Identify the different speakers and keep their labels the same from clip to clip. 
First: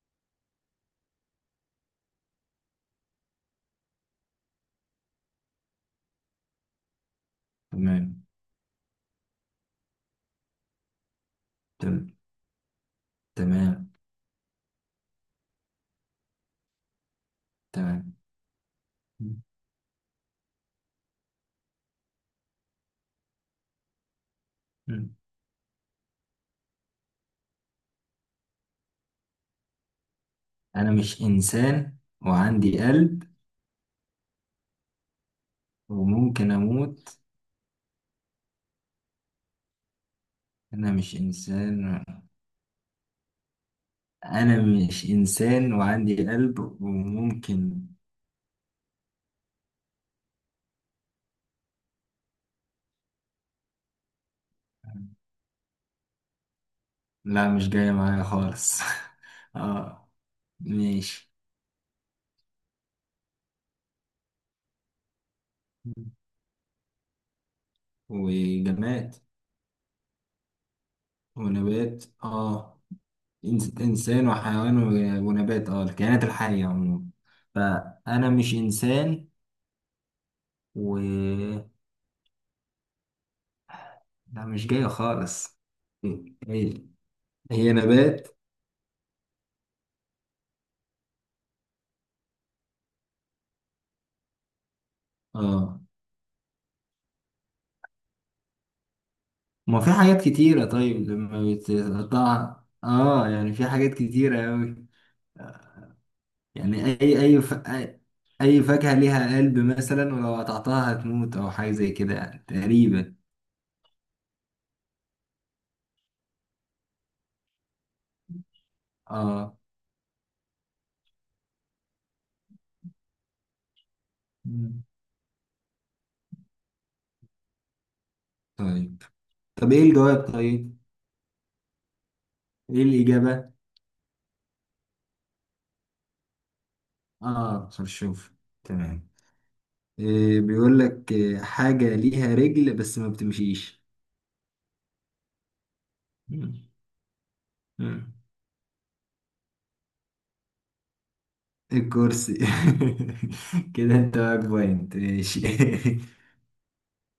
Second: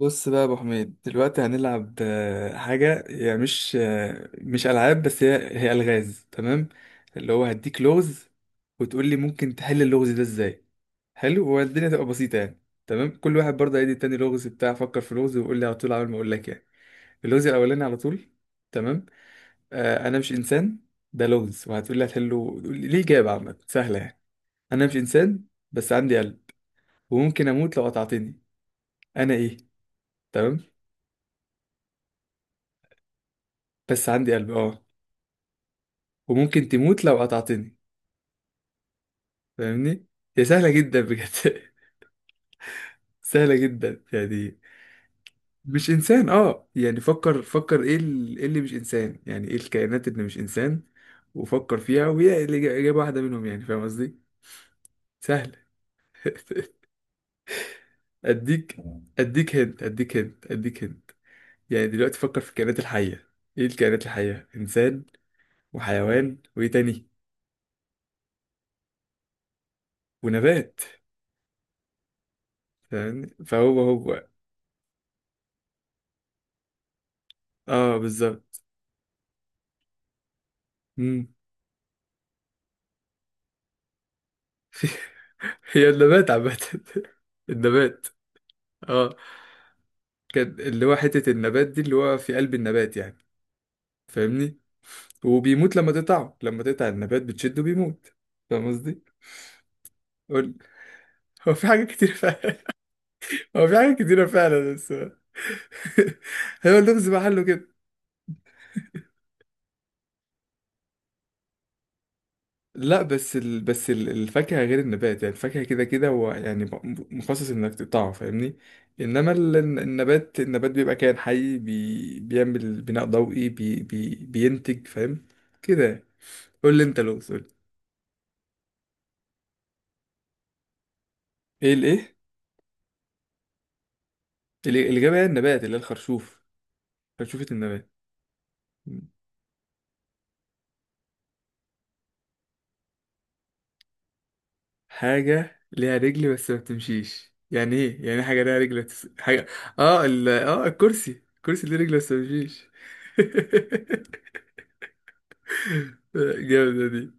Speaker 1: بص بقى يا ابو حميد دلوقتي هنلعب حاجه، هي مش العاب، بس هي الغاز. تمام، اللي هو هديك
Speaker 2: تمام.
Speaker 1: لغز وتقول لي ممكن تحل اللغز ده ازاي. حلو، والدنيا تبقى
Speaker 2: تم-
Speaker 1: بسيطه يعني. تمام، كل واحد برضه
Speaker 2: تمام
Speaker 1: هيدي التاني لغز. بتاع فكر في لغز ويقول لي على طول، عمال ما اقول لك يعني. اللغز الاولاني على
Speaker 2: تمام.
Speaker 1: طول. تمام. انا مش انسان. ده لغز، وهتقول لي هتحله، تقول لي ليه اجابه عامه سهله يعني. انا مش
Speaker 2: مم.
Speaker 1: انسان، بس عندي قلب، وممكن اموت لو قطعتني. انا ايه؟ تمام.
Speaker 2: أنا مش إنسان وعندي قلب
Speaker 1: بس عندي قلب، اه.
Speaker 2: وممكن
Speaker 1: وممكن تموت لو
Speaker 2: أموت.
Speaker 1: قطعتني. فاهمني؟ هي سهلة
Speaker 2: أنا
Speaker 1: جدا
Speaker 2: مش
Speaker 1: بجد.
Speaker 2: إنسان.
Speaker 1: سهلة جدا يعني.
Speaker 2: أنا مش إنسان
Speaker 1: مش
Speaker 2: وعندي
Speaker 1: إنسان،
Speaker 2: قلب
Speaker 1: اه. يعني فكر،
Speaker 2: وممكن.
Speaker 1: إيه اللي مش إنسان؟ يعني ايه الكائنات اللي مش إنسان؟ وفكر فيها، وهي إجابة واحدة منهم، يعني فاهم قصدي؟ سهلة.
Speaker 2: لا، مش جاية معايا
Speaker 1: أديك.
Speaker 2: خالص.
Speaker 1: أديك هنت
Speaker 2: آه.
Speaker 1: أديك هنت أديك هنت
Speaker 2: ماشي.
Speaker 1: يعني دلوقتي فكر في الكائنات الحية. ايه الكائنات الحية؟ إنسان، وحيوان، وايه تاني؟
Speaker 2: وجماد.
Speaker 1: ونبات.
Speaker 2: ونبات، آه.
Speaker 1: فاهمني؟ فهو هو
Speaker 2: إنسان وحيوان ونبات، آه، الكائنات الحية عموما.
Speaker 1: اه،
Speaker 2: فأنا مش
Speaker 1: بالظبط.
Speaker 2: إنسان و.
Speaker 1: مم.
Speaker 2: لا، مش جاية خالص.
Speaker 1: هي النبات عامة.
Speaker 2: هي هي
Speaker 1: النبات،
Speaker 2: نبات.
Speaker 1: اه. كان اللي هو حتة النبات دي، اللي هو في قلب النبات يعني. فاهمني؟ وبيموت
Speaker 2: اه،
Speaker 1: لما تقطعه، لما تقطع النبات بتشده بيموت. فاهم قصدي؟
Speaker 2: ما في حاجات
Speaker 1: قول.
Speaker 2: كتيرة طيب
Speaker 1: هو
Speaker 2: لما
Speaker 1: في حاجات كتير فعلا.
Speaker 2: بتقطعها، يعني في
Speaker 1: هو في
Speaker 2: حاجات
Speaker 1: حاجات كتيرة
Speaker 2: كتيرة
Speaker 1: فعلا،
Speaker 2: أوي.
Speaker 1: بس هو
Speaker 2: يعني
Speaker 1: اللغز
Speaker 2: أي أي
Speaker 1: محله
Speaker 2: ف...
Speaker 1: كده.
Speaker 2: أي أي فاكهة ليها قلب مثلا، ولو قطعتها هتموت أو حاجة زي كده، يعني
Speaker 1: لا،
Speaker 2: تقريبا.
Speaker 1: الفاكهة غير النبات. يعني الفاكهة كده كده هو يعني مخصص انك تقطعه، فاهمني؟ انما
Speaker 2: اه.
Speaker 1: النبات بيبقى كائن حي، بيعمل بناء ضوئي،
Speaker 2: مم.
Speaker 1: بينتج. فاهم؟ كده يعني. قول لي انت لو سؤال.
Speaker 2: طيب طب إيه الجواب طيب؟
Speaker 1: ايه الايه
Speaker 2: إيه الإجابة؟
Speaker 1: الإجابة هي النبات، اللي هي الخرشوف. خرشوفة
Speaker 2: اه،
Speaker 1: النبات.
Speaker 2: خرشوف. تمام. إيه بيقول لك إيه، حاجة ليها رجل بس ما بتمشيش.
Speaker 1: حاجة ليها رجل بس
Speaker 2: مم.
Speaker 1: ما بتمشيش. يعني ايه؟
Speaker 2: مم.
Speaker 1: يعني إيه حاجة ليها رجل بس؟ حاجة. اه الكرسي. الكرسي ليه رجل بس ما
Speaker 2: الكرسي.
Speaker 1: بيمشيش.
Speaker 2: كده انت معاك بوينت، ماشي.
Speaker 1: جامدة دي.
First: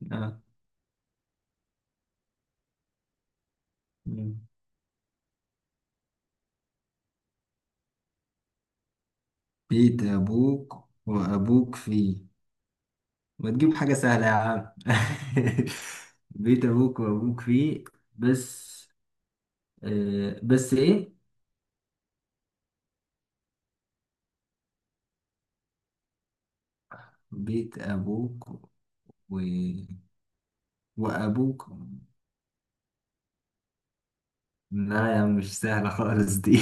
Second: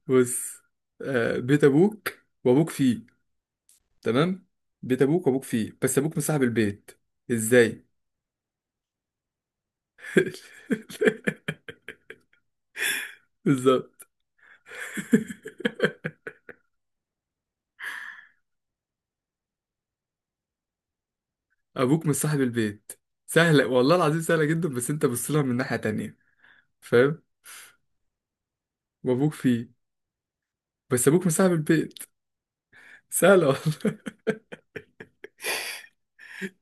Speaker 2: آه.
Speaker 1: بص. بيت أبوك وأبوك فيه. تمام. بيت أبوك وأبوك فيه، بس أبوك مصاحب البيت. إزاي؟
Speaker 2: بيت ابوك وابوك فيه. ما تجيب حاجة
Speaker 1: بالظبط.
Speaker 2: سهلة يا عم. بيت ابوك وابوك فيه بس. آه، بس ايه.
Speaker 1: أبوك مصاحب البيت. سهلة والله العظيم، سهلة جدا، بس أنت بص لها من ناحية تانية. فاهم؟
Speaker 2: بيت ابوك
Speaker 1: وأبوك
Speaker 2: و...
Speaker 1: فيه، بس أبوك مصاحب
Speaker 2: وابوك.
Speaker 1: البيت. سهلة والله.
Speaker 2: لا يا عم، مش سهلة خالص دي.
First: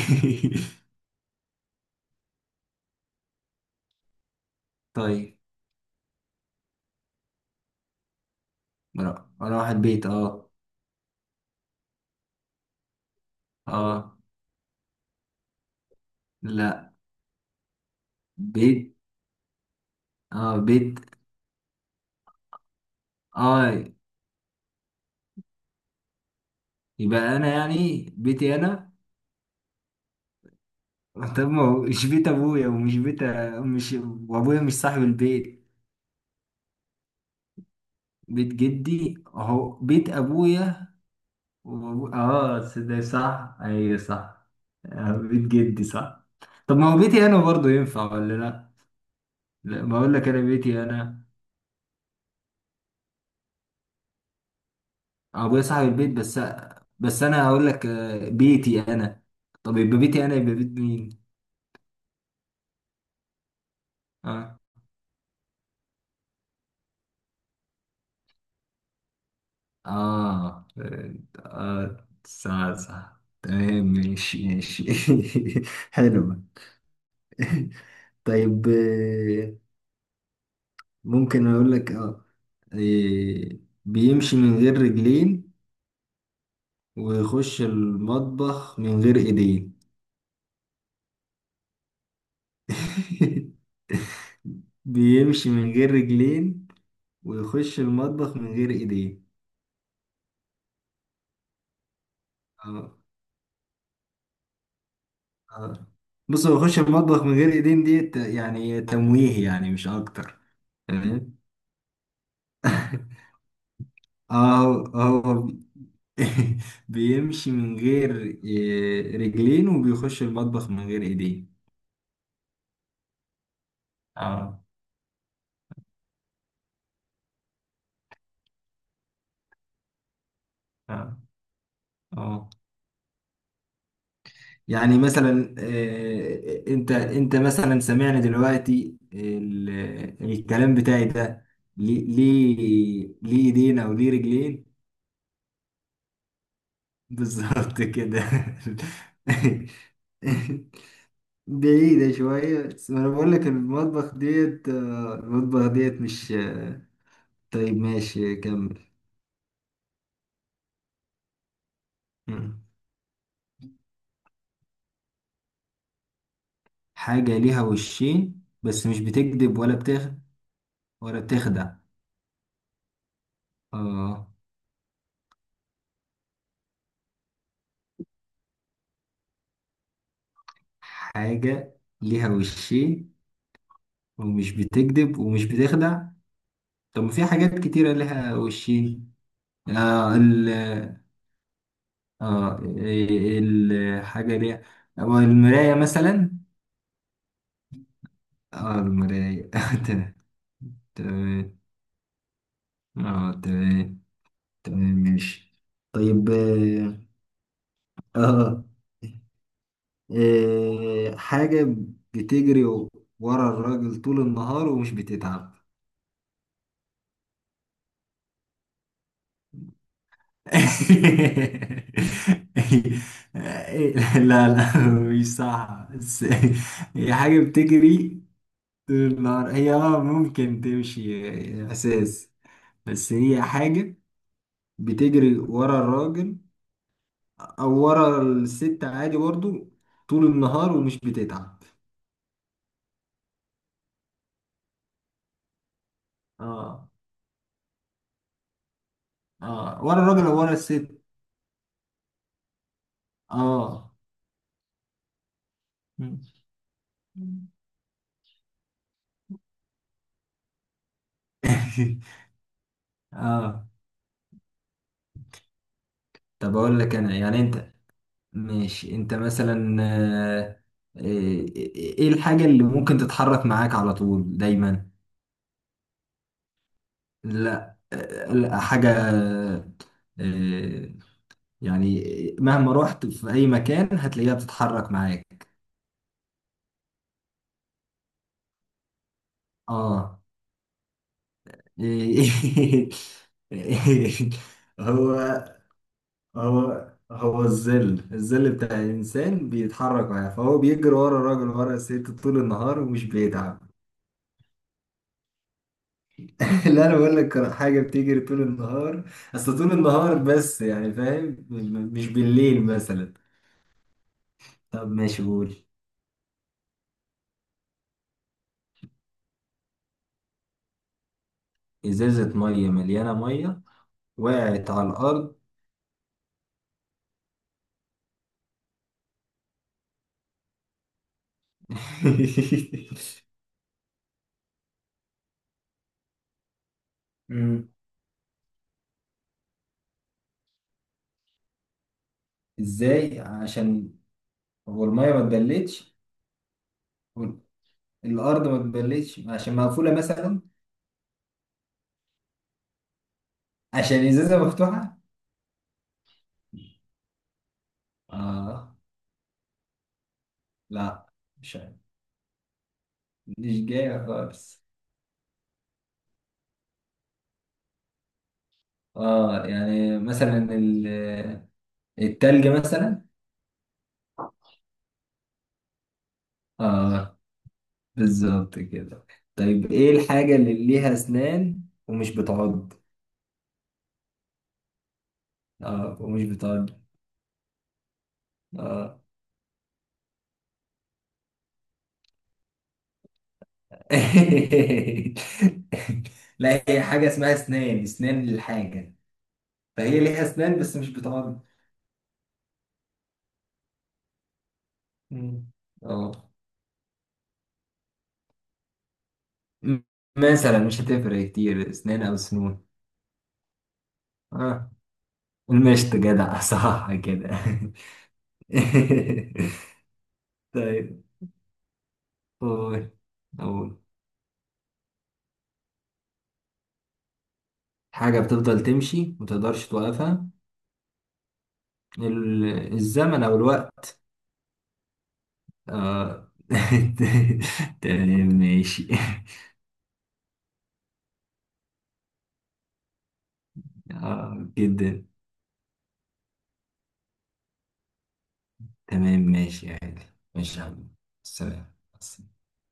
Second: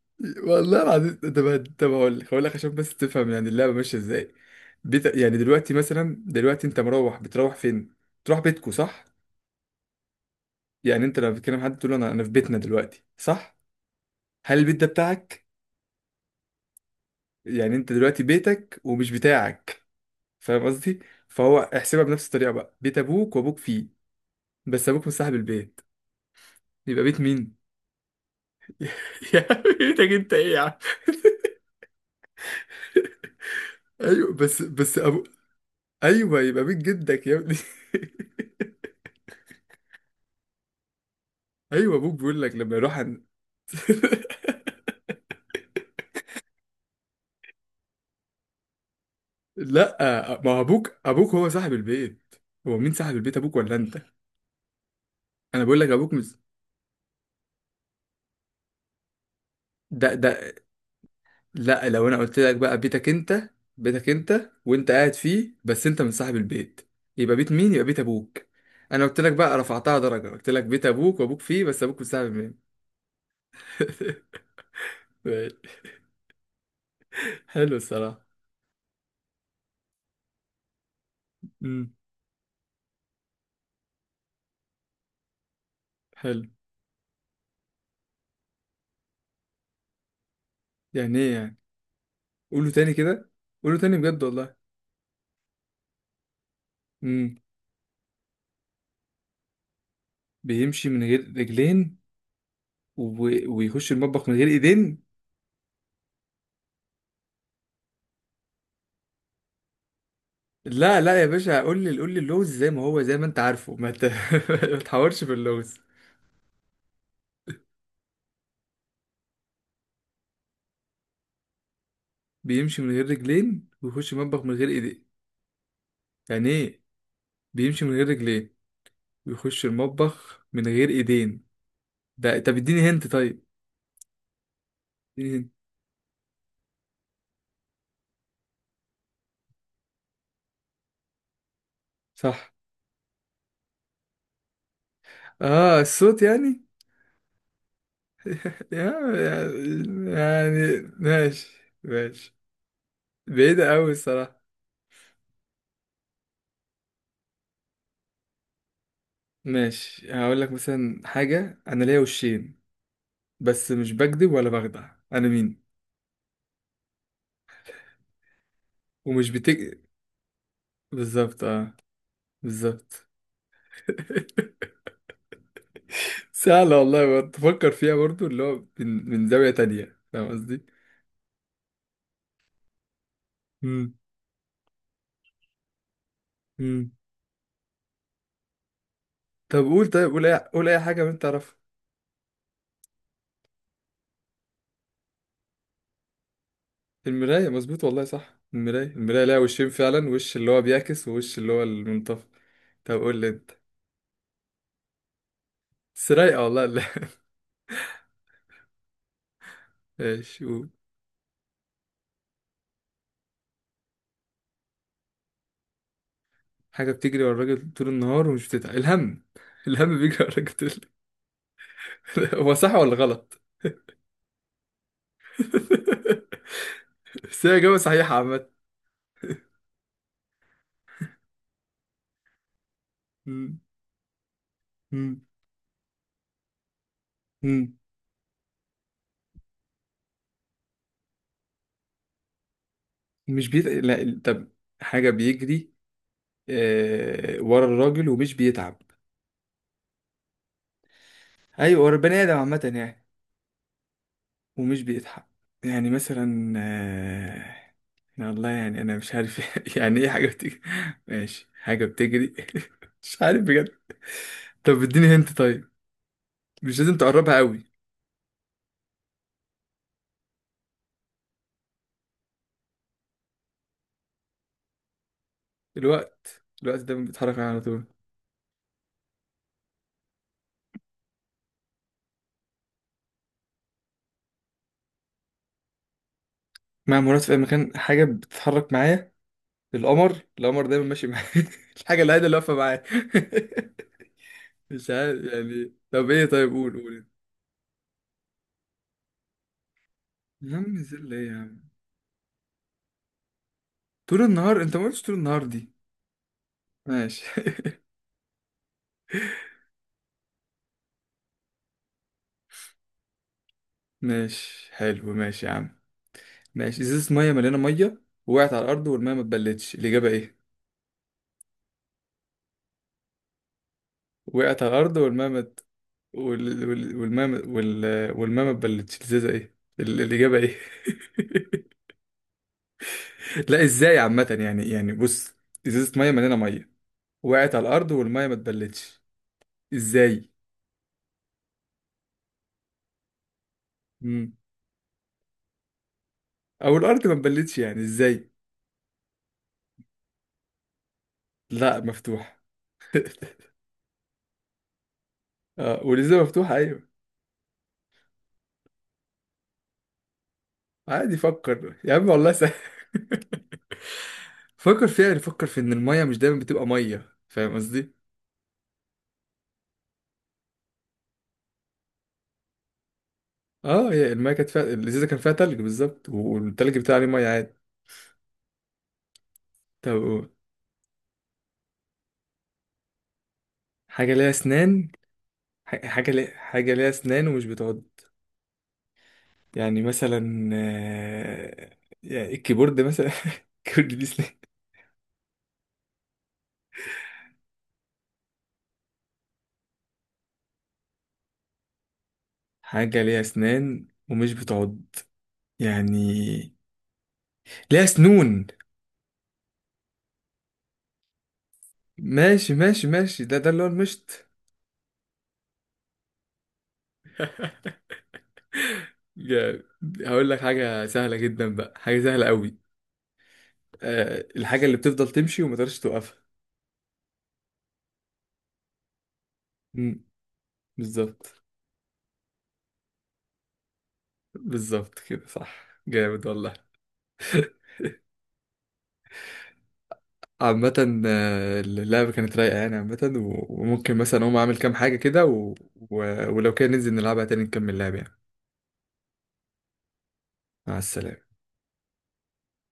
Speaker 1: والله العظيم. طب هقول لك، هقول لك عشان بس تفهم يعني اللعبه ماشيه ازاي. بيت، يعني
Speaker 2: طيب.
Speaker 1: دلوقتي مثلا، دلوقتي انت مروح، بتروح فين؟ تروح بيتكو، صح؟
Speaker 2: اروح البيت، اه.
Speaker 1: يعني انت لما بتتكلم مع حد تقول له انا انا في بيتنا دلوقتي، صح؟
Speaker 2: اه.
Speaker 1: هل البيت ده بتاعك؟
Speaker 2: لا.
Speaker 1: يعني انت دلوقتي بيتك
Speaker 2: بيت.
Speaker 1: ومش بتاعك.
Speaker 2: اه،
Speaker 1: فاهم قصدي؟
Speaker 2: بيت.
Speaker 1: فهو احسبها بنفس الطريقه بقى. بيت ابوك وابوك
Speaker 2: اه.
Speaker 1: فيه بس ابوك مش صاحب البيت، يبقى بيت
Speaker 2: يبقى انا،
Speaker 1: مين؟
Speaker 2: يعني بيتي انا.
Speaker 1: يا عم بيتك انت ايه يا عم؟
Speaker 2: طب ما هو مش بيت ابويا ومش بيت. مش
Speaker 1: ايوه،
Speaker 2: وابويا
Speaker 1: بس
Speaker 2: مش
Speaker 1: بس
Speaker 2: صاحب
Speaker 1: ابو،
Speaker 2: البيت.
Speaker 1: ايوه يبقى بيت جدك يا ابني.
Speaker 2: بيت جدي اهو بيت ابويا.
Speaker 1: ايوه، ابوك بيقول لك
Speaker 2: اه،
Speaker 1: لما يروح
Speaker 2: ده
Speaker 1: عند.
Speaker 2: صح، ايوه، صح. آه، بيت جدي صح. طب ما هو بيتي انا برضه ينفع ولا لا؟ لا،
Speaker 1: لا،
Speaker 2: بقول لك انا
Speaker 1: ما هو
Speaker 2: بيتي
Speaker 1: ابوك،
Speaker 2: انا.
Speaker 1: هو صاحب البيت. هو مين صاحب البيت، ابوك ولا انت؟
Speaker 2: ابويا
Speaker 1: انا بقول
Speaker 2: صاحب
Speaker 1: لك
Speaker 2: البيت
Speaker 1: ابوك مش.
Speaker 2: بس. بس انا هقول لك، آه، بيتي انا. طب يبقى
Speaker 1: ده
Speaker 2: بيتي انا
Speaker 1: ده
Speaker 2: يبقى بيت مين؟
Speaker 1: لا، لو انا قلت لك بقى بيتك انت، بيتك انت
Speaker 2: آه.
Speaker 1: وانت قاعد فيه بس انت من صاحب البيت، يبقى بيت مين؟ يبقى بيت ابوك. انا قلت لك بقى رفعتها درجة، قلت لك
Speaker 2: آه.
Speaker 1: بيت ابوك وابوك فيه بس
Speaker 2: آه،
Speaker 1: ابوك مش صاحب مين.
Speaker 2: صح، صح، تمام، ماشي ماشي. حلو.
Speaker 1: حلو الصراحة.
Speaker 2: طيب، ممكن أقول لك
Speaker 1: امم
Speaker 2: آه آه، بيمشي من غير رجلين
Speaker 1: حلو.
Speaker 2: ويخش المطبخ من غير إيدين.
Speaker 1: يعني ايه يعني؟ قوله تاني كده. قوله تاني بجد والله.
Speaker 2: بيمشي من غير رجلين
Speaker 1: امم.
Speaker 2: ويخش المطبخ من غير إيدين.
Speaker 1: بيمشي من غير رجلين،
Speaker 2: آه.
Speaker 1: و... ويخش المطبخ من غير ايدين.
Speaker 2: آه بص، هو يخش المطبخ من غير إيدين دي يعني تمويه يعني، مش أكتر.
Speaker 1: لا لا يا
Speaker 2: تمام.
Speaker 1: باشا، قول لي، قول لي اللغز زي ما هو، زي ما انت عارفه، ما ت- ما
Speaker 2: اه،
Speaker 1: تحورش في
Speaker 2: هو
Speaker 1: اللغز.
Speaker 2: بيمشي من غير رجلين، وبيخش المطبخ من غير ايدين.
Speaker 1: بيمشي من غير رجلين ويخش المطبخ من
Speaker 2: اه.
Speaker 1: غير ايدين. يعني ايه؟ بيمشي من غير رجلين ويخش المطبخ من غير
Speaker 2: اه.
Speaker 1: ايدين. ده
Speaker 2: اه
Speaker 1: طب اديني هنت طيب.
Speaker 2: يعني
Speaker 1: اديني هنت.
Speaker 2: مثلا، انت مثلا، سمعنا دلوقتي الكلام بتاعي ده. ليه
Speaker 1: صح.
Speaker 2: ليه ليه ايدين او ليه رجلين؟
Speaker 1: اه الصوت يعني.
Speaker 2: بالظبط كده.
Speaker 1: يعني. يعني ماشي.
Speaker 2: بعيدة
Speaker 1: ماشي.
Speaker 2: شوية، بس ما انا بقول لك
Speaker 1: بعيدة قوي الصراحة.
Speaker 2: المطبخ ديت مش طيب ماشي، كمل.
Speaker 1: ماشي، هقول لك مثلا حاجة. انا ليا وشين
Speaker 2: مم.
Speaker 1: بس مش بكذب ولا بخدع، انا مين؟
Speaker 2: حاجة ليها وشين بس مش
Speaker 1: ومش
Speaker 2: بتكذب
Speaker 1: بتك.
Speaker 2: ولا
Speaker 1: بالظبط،
Speaker 2: بتخدع.
Speaker 1: اه. بالظبط.
Speaker 2: اه.
Speaker 1: سهلة والله. تفكر فيها برضو اللي هو من زاوية تانية، فاهم قصدي؟
Speaker 2: حاجة ليها وشين
Speaker 1: مم.
Speaker 2: ومش بتكذب ومش بتخدع.
Speaker 1: مم.
Speaker 2: طب ما في حاجات كتيرة ليها وشين.
Speaker 1: طب قول، طيب
Speaker 2: اه
Speaker 1: قول أي،
Speaker 2: ال
Speaker 1: قول أي حاجة من تعرفها.
Speaker 2: الحاجة ليها، أو المراية مثلا.
Speaker 1: المراية، مظبوط والله، صح.
Speaker 2: اه،
Speaker 1: المراية، ليها
Speaker 2: المراية.
Speaker 1: وشين فعلا،
Speaker 2: تمام.
Speaker 1: وش اللي هو بيعكس ووش اللي
Speaker 2: تمام
Speaker 1: هو المنطفئ. طب قول لي
Speaker 2: اه
Speaker 1: أنت.
Speaker 2: تمام تمام ماشي.
Speaker 1: بس
Speaker 2: طيب
Speaker 1: رايقة والله، لا.
Speaker 2: آه.
Speaker 1: ماشي، قول.
Speaker 2: حاجة بتجري ورا الراجل طول النهار ومش بتتعب.
Speaker 1: حاجة بتجري ورا الراجل طول النهار ومش بتتعب. الهم. الهم بيجري ورا الراجل طول. هو صح ولا غلط؟
Speaker 2: لا، لا، مش صح، بس. هي حاجة
Speaker 1: بس هي إجابة صحيحة
Speaker 2: بتجري
Speaker 1: عامة.
Speaker 2: طول النهار. هي ممكن تمشي، اساس. بس هي
Speaker 1: مم.
Speaker 2: حاجة
Speaker 1: مم.
Speaker 2: بتجري ورا الراجل
Speaker 1: مم.
Speaker 2: أو ورا الست عادي برضو، طول النهار ومش بتتعب.
Speaker 1: مش بيت... لا ال- طب. حاجة بيجري،
Speaker 2: اه.
Speaker 1: ورا الراجل ومش بيتعب.
Speaker 2: اه، ورا الراجل او ورا الست.
Speaker 1: أيوة، ورا البني آدم عامة يعني،
Speaker 2: اه.
Speaker 1: ومش بيتعب. يعني مثلا يا الله، يعني أنا مش عارف. يعني إيه حاجة بتجري؟ ماشي، حاجة بتجري. مش عارف
Speaker 2: اه.
Speaker 1: بجد. طب اديني هنت طيب.
Speaker 2: طب
Speaker 1: مش
Speaker 2: اقول لك
Speaker 1: لازم
Speaker 2: انا،
Speaker 1: تقربها
Speaker 2: يعني
Speaker 1: قوي.
Speaker 2: انت. ماشي، انت مثلا، ايه، الحاجة اللي ممكن تتحرك معاك على طول دايما؟
Speaker 1: الوقت، دايما بيتحرك معايا على
Speaker 2: لا،
Speaker 1: طول.
Speaker 2: لا حاجة، آه، يعني مهما رحت في اي مكان هتلاقيها بتتحرك معاك.
Speaker 1: مع مرات في أي مكان، حاجة بتتحرك معايا. القمر،
Speaker 2: اه.
Speaker 1: دايما ماشي معايا. الحاجة الوحيدة اللي واقفة معايا.
Speaker 2: إيه-
Speaker 1: مش
Speaker 2: هو
Speaker 1: عارف يعني. طب ايه؟ طيب قول، انت.
Speaker 2: هو الظل بتاع الإنسان بيتحرك معاه،
Speaker 1: يا
Speaker 2: فهو
Speaker 1: عم
Speaker 2: بيجري
Speaker 1: زل
Speaker 2: ورا
Speaker 1: ايه يا
Speaker 2: الراجل،
Speaker 1: عم؟
Speaker 2: ورا الست، طول النهار ومش بيتعب.
Speaker 1: طول النهار، انت ما قلتش طول النهار دي.
Speaker 2: اللي انا بقول
Speaker 1: ماشي.
Speaker 2: لك حاجه بتجري طول النهار، اصل طول النهار بس، يعني فاهم، مش بالليل مثلا.
Speaker 1: ماشي،
Speaker 2: طب
Speaker 1: حلو،
Speaker 2: ماشي،
Speaker 1: ماشي يا
Speaker 2: قول.
Speaker 1: عم. ماشي. ازازة مية مليانة مية وقعت على الأرض والمية ما اتبلتش، الإجابة ايه؟
Speaker 2: ازازه ميه مليانه، ميه
Speaker 1: وقعت
Speaker 2: وقعت
Speaker 1: على
Speaker 2: على
Speaker 1: الأرض والمية
Speaker 2: الارض.
Speaker 1: ما ات- وال... وال... والمية ما- وال... والمية ما اتبلتش، الإجابة ايه؟ لا، ازاي عامة يعني. يعني بص، إزازة مية مليانة مية وقعت على
Speaker 2: مم.
Speaker 1: الأرض والمية ما اتبلتش، ازاي؟
Speaker 2: ازاي؟ عشان
Speaker 1: مم.
Speaker 2: هو الميه ما اتبلتش
Speaker 1: أو الأرض ما
Speaker 2: وال-
Speaker 1: اتبلتش يعني، ازاي؟
Speaker 2: الارض ما اتبلتش، عشان مقفوله مثلا.
Speaker 1: لا، مفتوحة.
Speaker 2: عشان ازازه مفتوحه.
Speaker 1: اه، ولسه مفتوحة، ايوه.
Speaker 2: اه. لا.
Speaker 1: عادي،
Speaker 2: مش
Speaker 1: فكر
Speaker 2: عارف.
Speaker 1: يا عم والله سهل.
Speaker 2: مش جايه خالص.
Speaker 1: فكر فيها، يعني فكر في ان المية مش دايما بتبقى مية، فاهم قصدي؟
Speaker 2: اه يعني مثلا، التلج مثلا.
Speaker 1: اه، هي المية كانت فيها، الازازة كان فيها تلج، بالظبط، والتلج بتاع عليه
Speaker 2: اه،
Speaker 1: مية عادي.
Speaker 2: بالظبط كده. طيب
Speaker 1: طب
Speaker 2: ايه
Speaker 1: قول.
Speaker 2: الحاجة اللي ليها اسنان ومش بتعض؟
Speaker 1: حاجة ليها اسنان.
Speaker 2: اه ومش بتعض.
Speaker 1: حاجة ليها اسنان ومش بتعض.
Speaker 2: اه.
Speaker 1: يعني مثلا يعني الكيبورد مثلا. الكيبورد ليه اسنان.
Speaker 2: لا، هي حاجة اسمها اسنان، اسنان للحاجة. فهي ليها اسنان بس مش بتعض.
Speaker 1: حاجة ليها اسنان ومش بتعض.
Speaker 2: مم. اه.
Speaker 1: يعني ليها سنون.
Speaker 2: م- مثلا مش هتفرق كتير، اسنان او
Speaker 1: ماشي
Speaker 2: سنون.
Speaker 1: ماشي ماشي. ده اللي هو المشط.
Speaker 2: اه، المشط، جدع، صح كده.
Speaker 1: جامد. هقول لك حاجة
Speaker 2: طيب،
Speaker 1: سهلة جدا بقى، حاجة سهلة قوي.
Speaker 2: قول قول.
Speaker 1: أه، الحاجة اللي بتفضل تمشي وما تقدرش توقفها.
Speaker 2: حاجة بتفضل تمشي متقدرش
Speaker 1: مم،
Speaker 2: توقفها.
Speaker 1: بالظبط.
Speaker 2: الزمن او الوقت.
Speaker 1: بالظبط كده، صح، جامد
Speaker 2: اه.
Speaker 1: والله.
Speaker 2: تمام ماشي.
Speaker 1: عامة اللعبة كانت رايقة يعني عامة، وممكن مثلا أقوم
Speaker 2: اه،
Speaker 1: أعمل كام حاجة
Speaker 2: جدا.
Speaker 1: كده ولو كان ننزل نلعبها تاني نكمل لعب يعني.
Speaker 2: تمام ماشي يعني. ماشي يا
Speaker 1: مع
Speaker 2: حبيبي.
Speaker 1: السلامة.
Speaker 2: سلام.